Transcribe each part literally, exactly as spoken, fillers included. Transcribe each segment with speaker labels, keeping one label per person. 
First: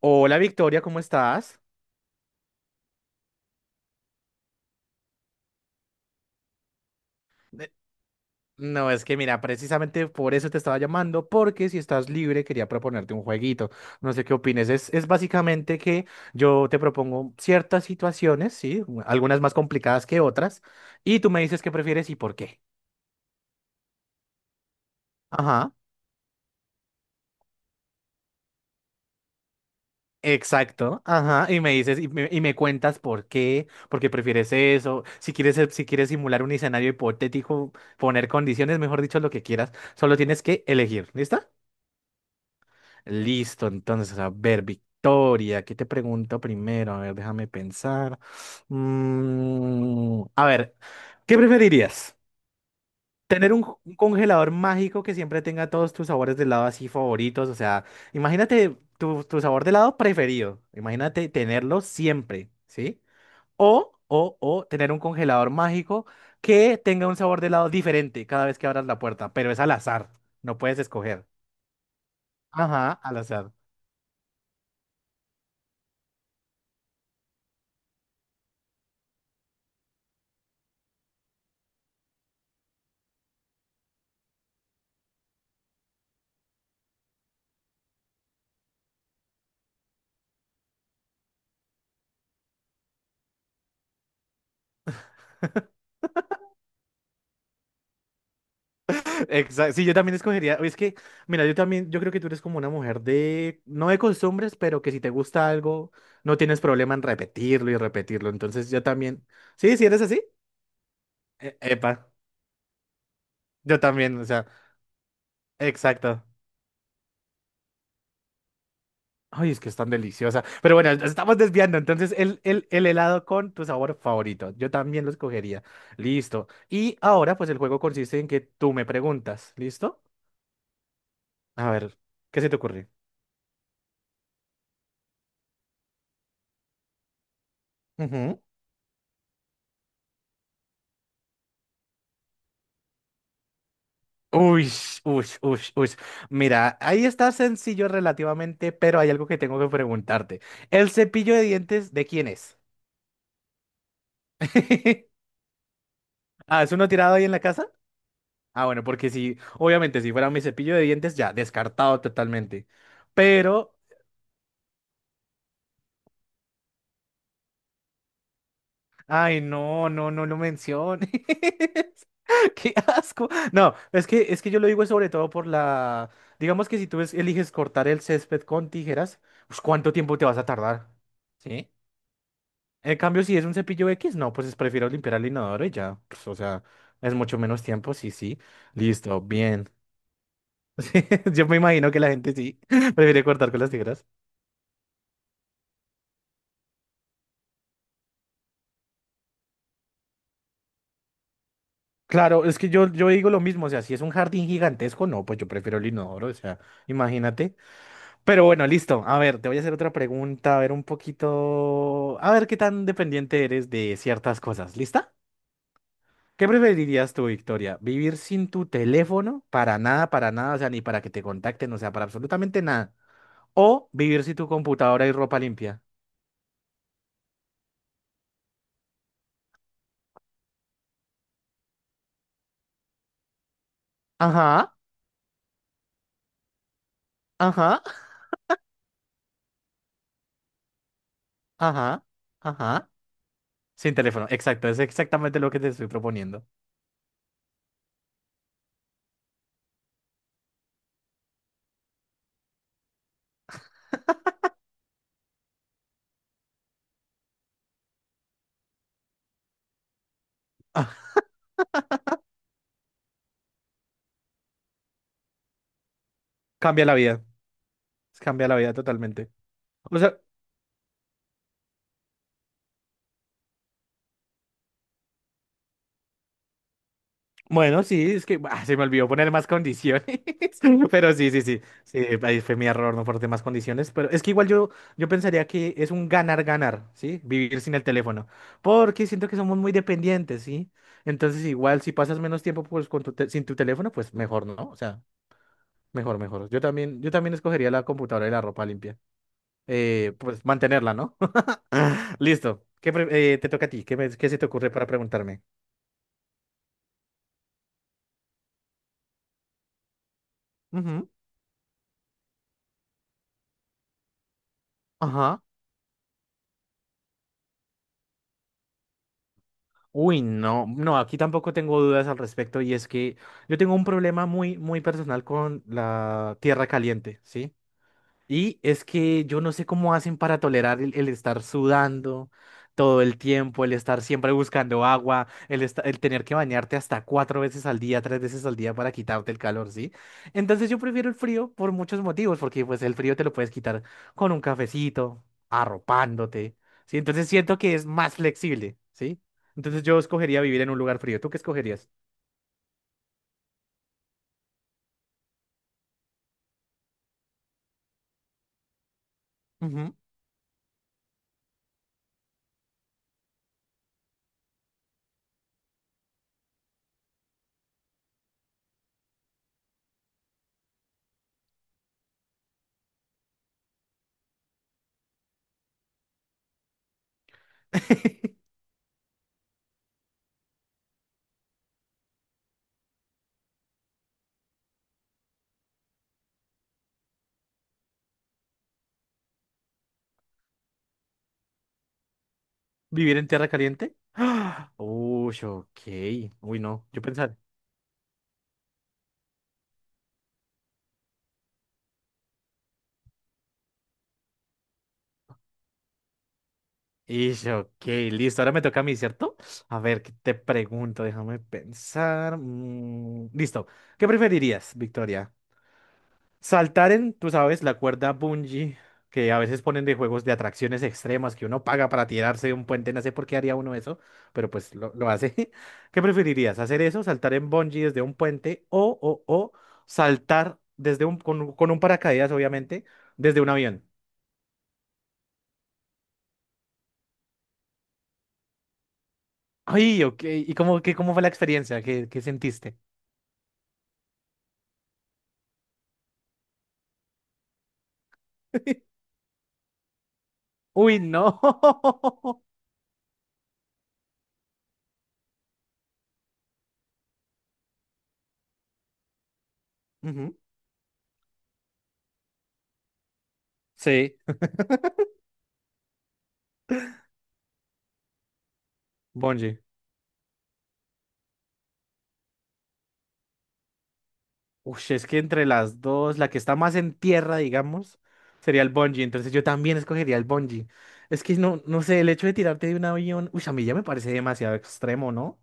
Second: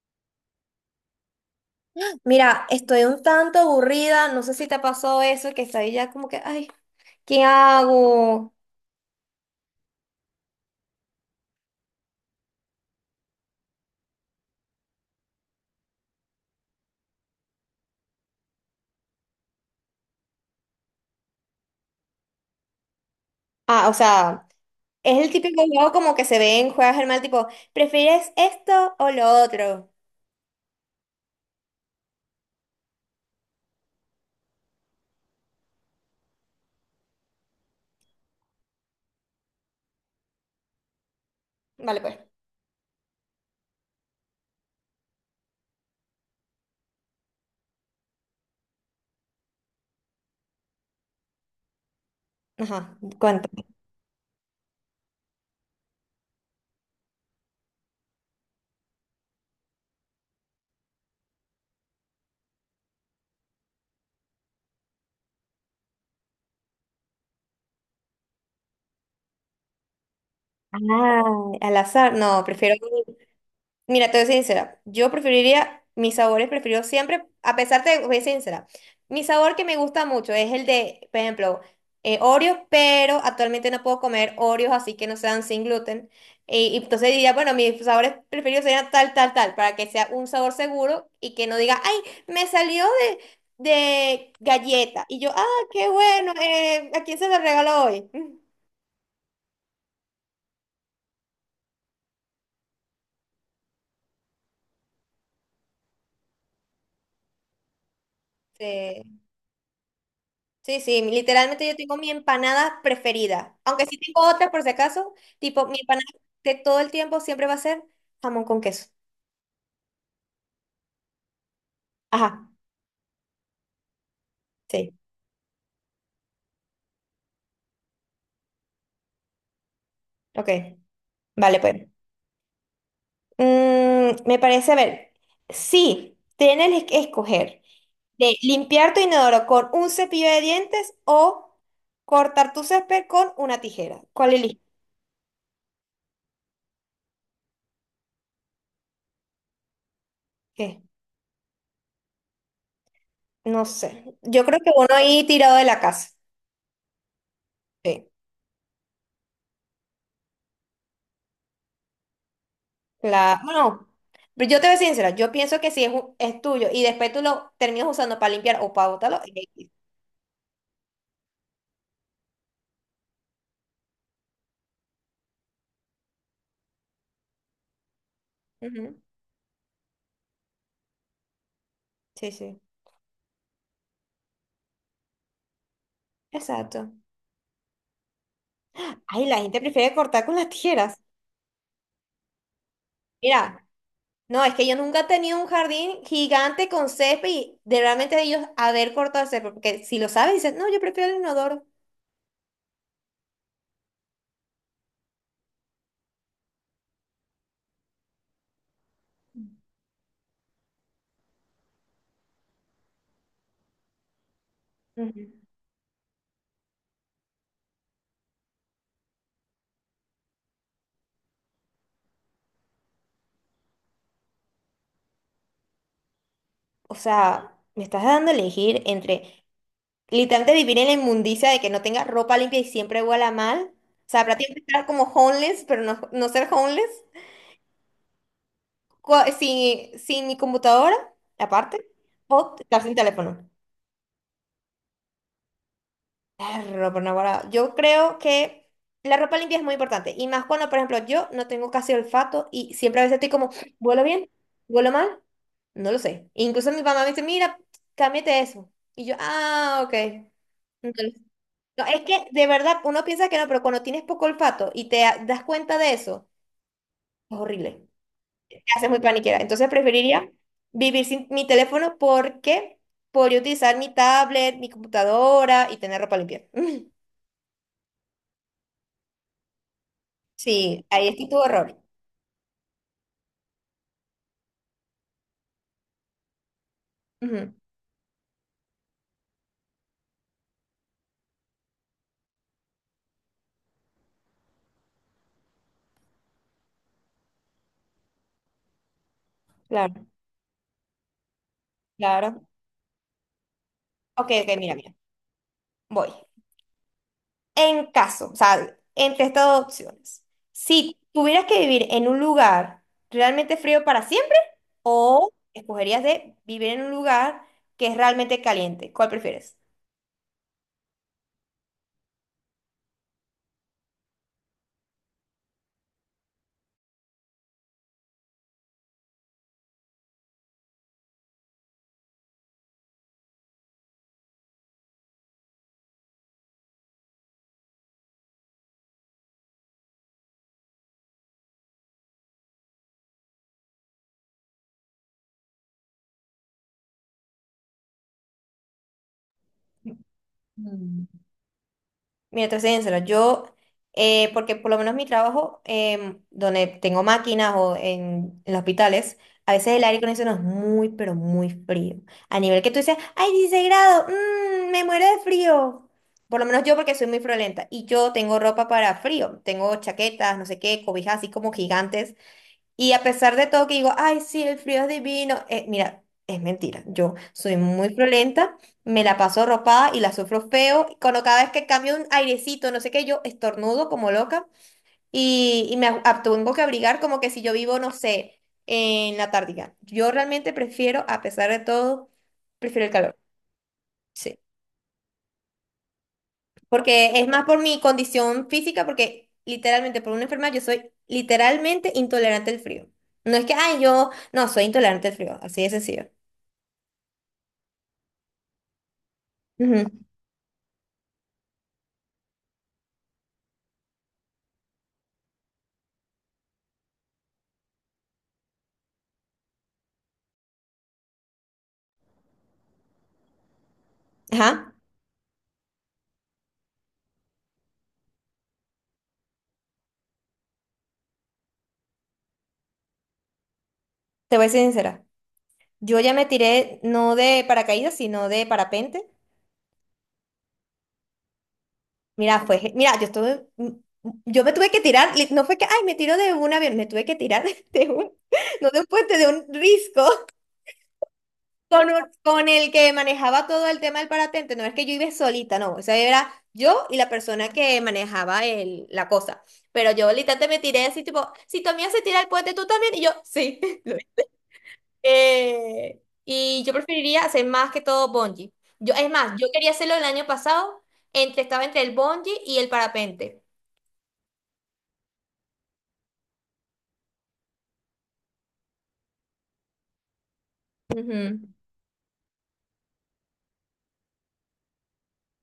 Speaker 1: Hola Victoria, ¿cómo estás?
Speaker 2: Mira, estoy un tanto aburrida, no sé si te pasó eso, que estoy ya como que, ay, ¿qué
Speaker 1: Eh,
Speaker 2: hago?
Speaker 1: No, es que mira, precisamente por eso te estaba llamando, porque si estás libre quería proponerte un jueguito. No sé qué opines. Es, es básicamente que yo te propongo ciertas situaciones, sí, algunas más complicadas que otras, y tú me dices qué prefieres y por qué.
Speaker 2: Ah, o sea, es el típico
Speaker 1: Ajá.
Speaker 2: juego como que se ve en Juegos del Mal, tipo, ¿prefieres esto o lo otro?
Speaker 1: Exacto, ajá, y me dices y me, y me cuentas por qué, por qué prefieres eso, si quieres eh, si quieres simular un escenario hipotético, poner condiciones, mejor dicho, lo que quieras, solo tienes que elegir, ¿listo?
Speaker 2: Vale, pues.
Speaker 1: Listo, entonces, a ver, Victoria, ¿qué te pregunto primero? A ver, déjame pensar. Mm, a ver, ¿qué preferirías?
Speaker 2: Ajá,
Speaker 1: ¿Tener
Speaker 2: cuéntame.
Speaker 1: un, un congelador mágico que siempre tenga todos tus sabores de helado así favoritos? O sea, imagínate tu, tu sabor de helado preferido. Imagínate tenerlo siempre, ¿sí? O, o, o tener un congelador mágico que tenga un sabor de helado diferente cada vez que abras la puerta, pero es al azar, no puedes
Speaker 2: Ah,
Speaker 1: escoger.
Speaker 2: al azar, no, prefiero.
Speaker 1: Ajá, al azar.
Speaker 2: Mira, te voy a ser sincera. Yo preferiría, mis sabores preferidos siempre, a pesar de, voy a ser sincera. Mi sabor que me gusta mucho es el de, por ejemplo, eh, Oreos, pero actualmente no puedo comer Oreos así que no sean sin gluten. Y, y entonces diría, bueno, mis sabores preferidos serían tal, tal, tal, para que sea un sabor seguro y que no diga, ay, me salió de, de galleta. Y yo, ah, qué bueno, eh, ¿a quién se lo regaló hoy?
Speaker 1: Exacto. Sí, yo también escogería. Es que, mira, yo también, yo creo que tú eres como una mujer de, no de costumbres, pero que si te gusta algo, no tienes problema en repetirlo y repetirlo. Entonces, yo
Speaker 2: Sí.
Speaker 1: también. Sí, sí eres así.
Speaker 2: Sí, sí,
Speaker 1: E-
Speaker 2: literalmente yo
Speaker 1: epa,
Speaker 2: tengo mi empanada preferida,
Speaker 1: yo
Speaker 2: aunque sí
Speaker 1: también, o
Speaker 2: tengo
Speaker 1: sea,
Speaker 2: otras por si acaso, tipo mi empanada
Speaker 1: exacto.
Speaker 2: de todo el tiempo siempre va a ser jamón con queso.
Speaker 1: Ay, es que es tan deliciosa. Pero bueno, nos estamos desviando. Entonces,
Speaker 2: Ajá,
Speaker 1: el, el, el helado con tu sabor favorito. Yo
Speaker 2: sí,
Speaker 1: también lo escogería. Listo. Y ahora, pues el juego consiste en que tú me preguntas. ¿Listo?
Speaker 2: ok, vale
Speaker 1: A
Speaker 2: pues.
Speaker 1: ver, ¿qué se te ocurre?
Speaker 2: Mm, me parece, a ver, sí, tienes que escoger de limpiar tu inodoro con un cepillo de dientes o cortar tu césped con una tijera. ¿Cuál eliges?
Speaker 1: Uy, uy, uy, uy. Mira, ahí está sencillo relativamente, pero hay algo que tengo que preguntarte.
Speaker 2: ¿Qué?
Speaker 1: ¿El cepillo de dientes de quién es?
Speaker 2: No sé, yo creo que uno ahí tirado de la casa.
Speaker 1: Ah, ¿es uno tirado ahí en la casa?
Speaker 2: Sí.
Speaker 1: Ah, bueno, porque si, obviamente, si fuera mi cepillo de dientes, ya, descartado totalmente.
Speaker 2: Claro,
Speaker 1: Pero,
Speaker 2: bueno, pero yo te voy a ser sincera, yo pienso que si es, un- es tuyo y después tú lo terminas usando para limpiar o para botarlo, es
Speaker 1: ay,
Speaker 2: X.
Speaker 1: no, no, no lo menciones. Qué asco. No, es que, es que yo lo digo sobre todo por la. Digamos que si tú es- eliges cortar el césped con
Speaker 2: Ujú.
Speaker 1: tijeras, pues ¿cuánto tiempo te vas a tardar? ¿Sí?
Speaker 2: Sí, sí,
Speaker 1: En cambio, si es un cepillo X, no, pues es prefiero limpiar el inodoro y ya. Pues, o sea,
Speaker 2: exacto.
Speaker 1: es mucho menos tiempo, sí, sí. Listo,
Speaker 2: Ay, la gente
Speaker 1: bien.
Speaker 2: prefiere cortar con las tijeras.
Speaker 1: Sí, yo me imagino que la gente sí prefiere cortar con
Speaker 2: Mira,
Speaker 1: las tijeras.
Speaker 2: no, es que yo nunca he tenido un jardín gigante con césped y de realmente ellos haber cortado el césped, porque si lo sabes, dices, no, yo prefiero el inodoro.
Speaker 1: Claro, es que yo, yo digo lo mismo, o sea, si es un jardín gigantesco, no, pues yo prefiero el inodoro, o sea, imagínate. Pero bueno, listo. A ver, te voy a hacer otra pregunta, a ver un poquito, a ver qué tan dependiente eres de ciertas cosas. ¿Lista?
Speaker 2: Ujú.
Speaker 1: ¿Qué preferirías tú, Victoria? ¿Vivir sin tu teléfono? Para nada, para nada, o sea, ni para que te contacten, o sea, para absolutamente nada. ¿O vivir sin tu computadora y ropa limpia?
Speaker 2: O sea, me estás dando a elegir entre literalmente vivir en la inmundicia de que no tenga ropa limpia y siempre huela mal. O sea, prácticamente
Speaker 1: Ajá,
Speaker 2: estar como homeless, pero no, no ser homeless.
Speaker 1: ajá,
Speaker 2: Co- Sin, sin mi computadora, aparte.
Speaker 1: ajá,
Speaker 2: O estar
Speaker 1: ajá.
Speaker 2: sin teléfono.
Speaker 1: Sin teléfono, exacto, es exactamente lo que te estoy proponiendo.
Speaker 2: Perro, por Naguará. Yo creo que la ropa limpia es muy importante. Y más cuando, por ejemplo, yo no tengo casi olfato y siempre a veces estoy como, ¿huelo bien? ¿Huelo mal? No lo sé. E incluso mi mamá me dice, mira, cámbiate eso. Y yo, ah, ok. No, es que de verdad uno piensa que no, pero cuando tienes poco olfato y te a- das cuenta de eso,
Speaker 1: Cambia la vida,
Speaker 2: es horrible.
Speaker 1: cambia la
Speaker 2: Te
Speaker 1: vida
Speaker 2: haces muy
Speaker 1: totalmente.
Speaker 2: paniquera. Entonces
Speaker 1: O sea,
Speaker 2: preferiría vivir sin mi teléfono porque podría utilizar mi tablet, mi computadora y tener ropa limpia.
Speaker 1: bueno, sí, es que ah, se me olvidó poner más condiciones,
Speaker 2: Sí, ahí
Speaker 1: pero
Speaker 2: es que
Speaker 1: sí,
Speaker 2: tu
Speaker 1: sí, sí,
Speaker 2: error.
Speaker 1: sí, ahí fue mi error, no aporté más condiciones, pero es que igual yo, yo pensaría que es un ganar-ganar, ¿sí?
Speaker 2: Ujú,
Speaker 1: Vivir sin el teléfono, porque siento que somos muy dependientes, ¿sí? Entonces igual si pasas menos tiempo pues con tu te- sin tu teléfono, pues mejor, ¿no? O sea, mejor, mejor. Yo también, yo también escogería la computadora y la ropa limpia,
Speaker 2: claro,
Speaker 1: eh, pues mantenerla, ¿no?
Speaker 2: claro.
Speaker 1: Listo, ¿qué pre- eh, ¿te toca a ti? ¿Qué, me- ¿qué
Speaker 2: Ok,
Speaker 1: se te
Speaker 2: ok,
Speaker 1: ocurre
Speaker 2: mira,
Speaker 1: para
Speaker 2: mira.
Speaker 1: preguntarme?
Speaker 2: Voy. En caso, o sea, entre estas dos opciones, si
Speaker 1: Ujú.
Speaker 2: tuvieras que vivir en un lugar realmente frío para siempre, o
Speaker 1: Ajá.
Speaker 2: escogerías de vivir en un lugar que es realmente caliente. ¿Cuál prefieres?
Speaker 1: Uy, no, no, aquí tampoco tengo dudas al respecto y es que yo tengo un problema muy, muy personal con la tierra caliente, ¿sí? Y es que yo no sé cómo hacen para tolerar el, el estar sudando todo el tiempo, el estar siempre buscando agua, el, esta- el tener que bañarte hasta cuatro veces al día, tres veces al día para quitarte el calor, ¿sí? Entonces yo prefiero el frío por muchos motivos, porque pues el frío te lo puedes quitar con un cafecito, arropándote, ¿sí? Entonces siento que es más flexible, ¿sí? Entonces yo escogería vivir en un lugar
Speaker 2: Mm.
Speaker 1: frío. ¿Tú qué escogerías?
Speaker 2: Mira, te soy sincera, yo, eh, porque por lo menos mi trabajo, em, donde tengo máquinas o en, en los hospitales, a veces el
Speaker 1: Ujú.
Speaker 2: aire acondicionado es muy, pero muy frío. A nivel que tú dices, ¡ay, dieciséis grados! Mm, ¡me muero de frío! Por lo menos yo, porque soy muy friolenta. Y yo tengo ropa para frío. Tengo chaquetas, no sé qué, cobijas así como gigantes. Y a pesar de todo que digo, ay, sí, el frío es divino, eh, mira, es mentira. Yo soy muy friolenta, me la paso ropada y la sufro feo. Y cuando cada vez que cambio un airecito, no sé qué, yo estornudo como loca y, y me ab- ab- tengo que abrigar como que si yo vivo, no sé, en la tártica. Yo realmente prefiero, a pesar de todo, prefiero el
Speaker 1: ¿Vivir
Speaker 2: calor.
Speaker 1: en tierra caliente?
Speaker 2: Sí.
Speaker 1: Uy, ok. Uy, no. Yo
Speaker 2: Porque es
Speaker 1: pensaba.
Speaker 2: más por mi condición física, porque literalmente por una enfermedad yo soy literalmente intolerante al frío. No es que, ay, yo no soy intolerante al frío, así de sencillo.
Speaker 1: Ish, ok, listo. Ahora me toca a mí, ¿cierto? A
Speaker 2: Ujú.
Speaker 1: ver, ¿qué te pregunto? Déjame pensar. Mm, listo. ¿Qué preferirías, Victoria? Saltar en, tú sabes, la cuerda bungee que a veces ponen de juegos de atracciones extremas que uno paga para tirarse de un puente. No sé por qué haría uno eso, pero
Speaker 2: Ajá,
Speaker 1: pues lo, lo hace. ¿Qué preferirías? ¿Hacer eso? ¿Saltar en bungee desde un puente? ¿O, o, o saltar desde un, con, un- con un paracaídas, obviamente, desde un avión?
Speaker 2: te voy a ser sincera. Yo ya me tiré no de paracaídas, sino de parapente.
Speaker 1: Ay, ok. ¿Y cómo, qué, cómo fue la experiencia? ¿Qué, qué
Speaker 2: Mira, fue, ge-
Speaker 1: sentiste?
Speaker 2: mira, yo estuve, m- m- yo me tuve que tirar, li- no fue que, ay, me tiro de un avión, me tuve que tirar de un, no de un puente, de un risco.
Speaker 1: Uy, no.
Speaker 2: Con, un- con el que manejaba todo el tema del paratente, no es que yo iba solita, no, o sea, era yo y la persona que manejaba el, la cosa. Pero yo
Speaker 1: Ujú.
Speaker 2: literalmente me tiré así, tipo, si tu amiga se tira el puente, tú también, y yo, sí. Lo
Speaker 1: Sí,
Speaker 2: hice. Eh, y yo preferiría hacer más que todo bungee. Yo, es más, yo
Speaker 1: bungee.
Speaker 2: quería hacerlo el año pasado, entre, estaba entre el bungee y el parapente.
Speaker 1: Uy, es que entre las dos, la que está más en tierra, digamos, sería el bungee. Entonces yo también escogería el bungee. Es que
Speaker 2: Ujú.
Speaker 1: no, no sé, el hecho de tirarte de un avión, uy, a mí ya me parece demasiado extremo, ¿no?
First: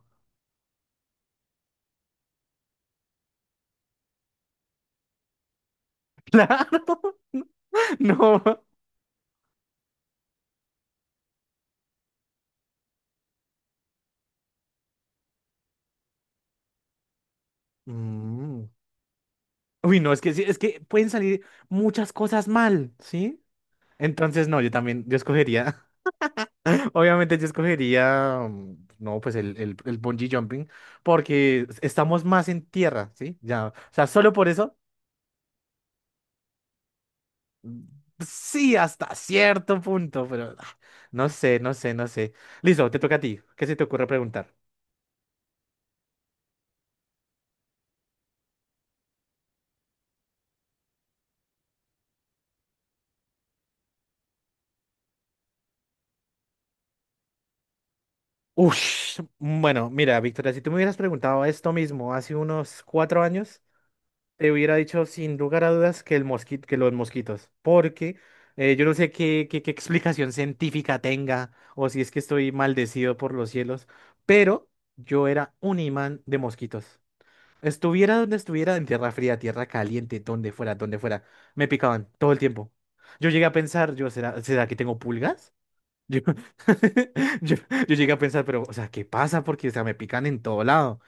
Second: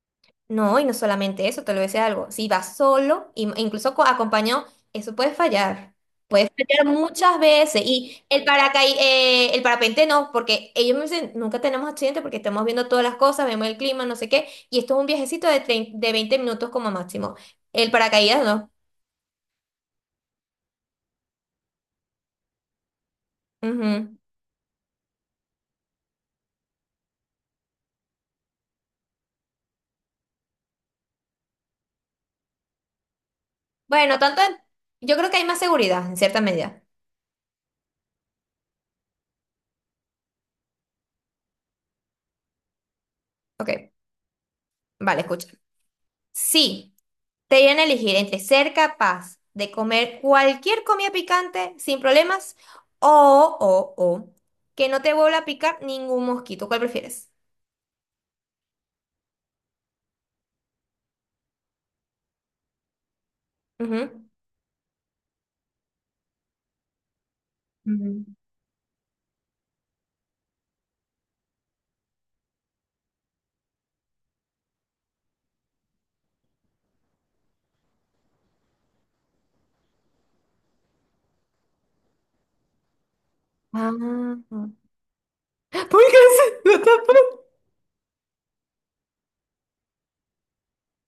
Speaker 2: No, y no solamente eso, te lo voy a decir algo. Si vas solo, im- incluso co- acompañado, eso puede fallar. Puede
Speaker 1: Claro.
Speaker 2: fallar muchas veces. Y el
Speaker 1: No.
Speaker 2: paracaí, eh, el parapente no, porque ellos me dicen, nunca tenemos accidente porque estamos viendo todas las cosas, vemos el clima, no sé qué. Y esto es un viajecito de, trein- de veinte minutos como máximo. El paracaídas
Speaker 1: Mm.
Speaker 2: no.
Speaker 1: Uy, no, es que sí, es que pueden salir muchas cosas mal, ¿sí?
Speaker 2: Ujú.
Speaker 1: Entonces, no, yo también, yo escogería. Obviamente yo escogería, mm, no, pues el, el, el bungee jumping, porque estamos más en tierra, ¿sí? Ya, o sea,
Speaker 2: Bueno,
Speaker 1: solo
Speaker 2: tanto,
Speaker 1: por
Speaker 2: en-
Speaker 1: eso,
Speaker 2: yo creo que hay más seguridad en cierta medida.
Speaker 1: mm, sí, hasta cierto punto, pero ah, no sé, no sé, no sé. Listo, te toca a ti. ¿Qué se te
Speaker 2: Ok,
Speaker 1: ocurre preguntar?
Speaker 2: vale, escucha. Sí. Te dieran a elegir entre ser capaz de comer cualquier comida picante sin problemas o, o, o, que no te vuelva a picar ningún mosquito. ¿Cuál prefieres?
Speaker 1: Ush, bueno, mira, Victoria, si tú me hubieras preguntado esto mismo hace unos cuatro años,
Speaker 2: Ujú.
Speaker 1: te hubiera dicho sin lugar a dudas que, el mosquito, que los mosquitos, porque
Speaker 2: Mm.
Speaker 1: eh, yo no sé qué, qué, qué explicación científica tenga o si es que estoy maldecido por los cielos, pero yo era un imán de mosquitos. Estuviera donde estuviera, en tierra fría, tierra caliente, donde fuera, donde fuera, me picaban todo el tiempo. Yo llegué a pensar, yo,
Speaker 2: Ah.
Speaker 1: ¿será, será que tengo pulgas?
Speaker 2: ¿Por qué
Speaker 1: Yo,
Speaker 2: se- no te...
Speaker 1: yo, yo llegué a pensar, pero, o sea, ¿qué pasa? Porque, o sea, me pican en todo lado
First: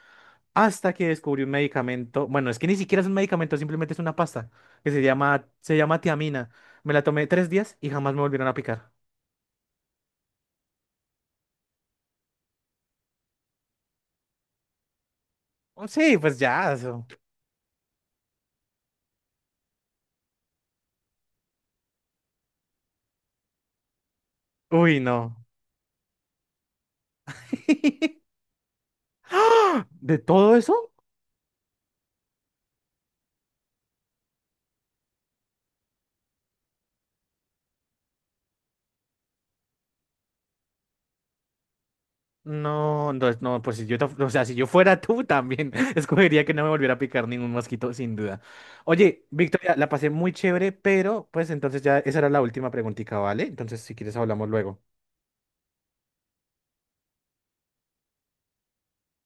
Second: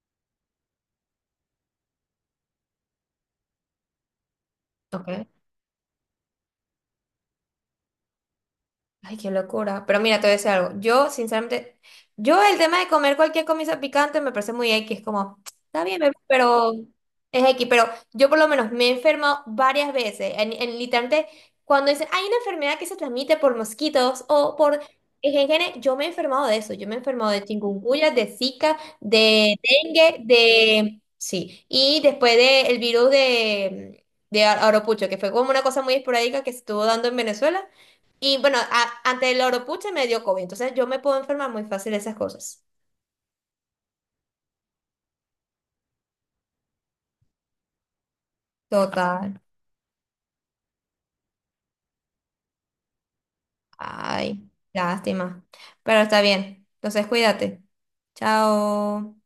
Speaker 1: hasta que descubrió un medicamento, bueno, es que ni siquiera es un medicamento, simplemente es una pasta, que se
Speaker 2: Ok.
Speaker 1: llama, se llama tiamina. Me la tomé tres días y jamás me volvieron a picar.
Speaker 2: Ay, qué locura. Pero mira, te voy a decir algo. Yo, sinceramente, yo el tema de comer cualquier comida picante me parece muy X. Como, está bien, bebé,
Speaker 1: Sí, pues
Speaker 2: pero
Speaker 1: ya, eso.
Speaker 2: es X. Pero yo por lo menos me he enfermado varias veces. En, en- literalmente, cuando dicen, hay una enfermedad que se transmite por mosquitos o por
Speaker 1: Uy, no.
Speaker 2: en gene, yo me he enfermado de eso. Yo me he enfermado de chikungunya, de Zika, de
Speaker 1: ¡Ah!
Speaker 2: dengue,
Speaker 1: ¿De todo eso?
Speaker 2: de... Sí. Y después del virus de, de Aropucho, que fue como una cosa muy esporádica que se estuvo dando en Venezuela. Y bueno, a- ante el oropuche me dio cóvid, entonces yo me puedo enfermar muy fácil de esas cosas.
Speaker 1: No, no, no, pues si yo, ta- o sea, si yo fuera tú también, escogería que no me volviera a picar ningún mosquito, sin duda. Oye,
Speaker 2: Total.
Speaker 1: Victoria, la pasé muy chévere, pero pues entonces ya esa era la última preguntita, ¿vale? Entonces, si quieres,
Speaker 2: Ay,
Speaker 1: hablamos luego.
Speaker 2: lástima. Pero está bien. Entonces cuídate. Chao.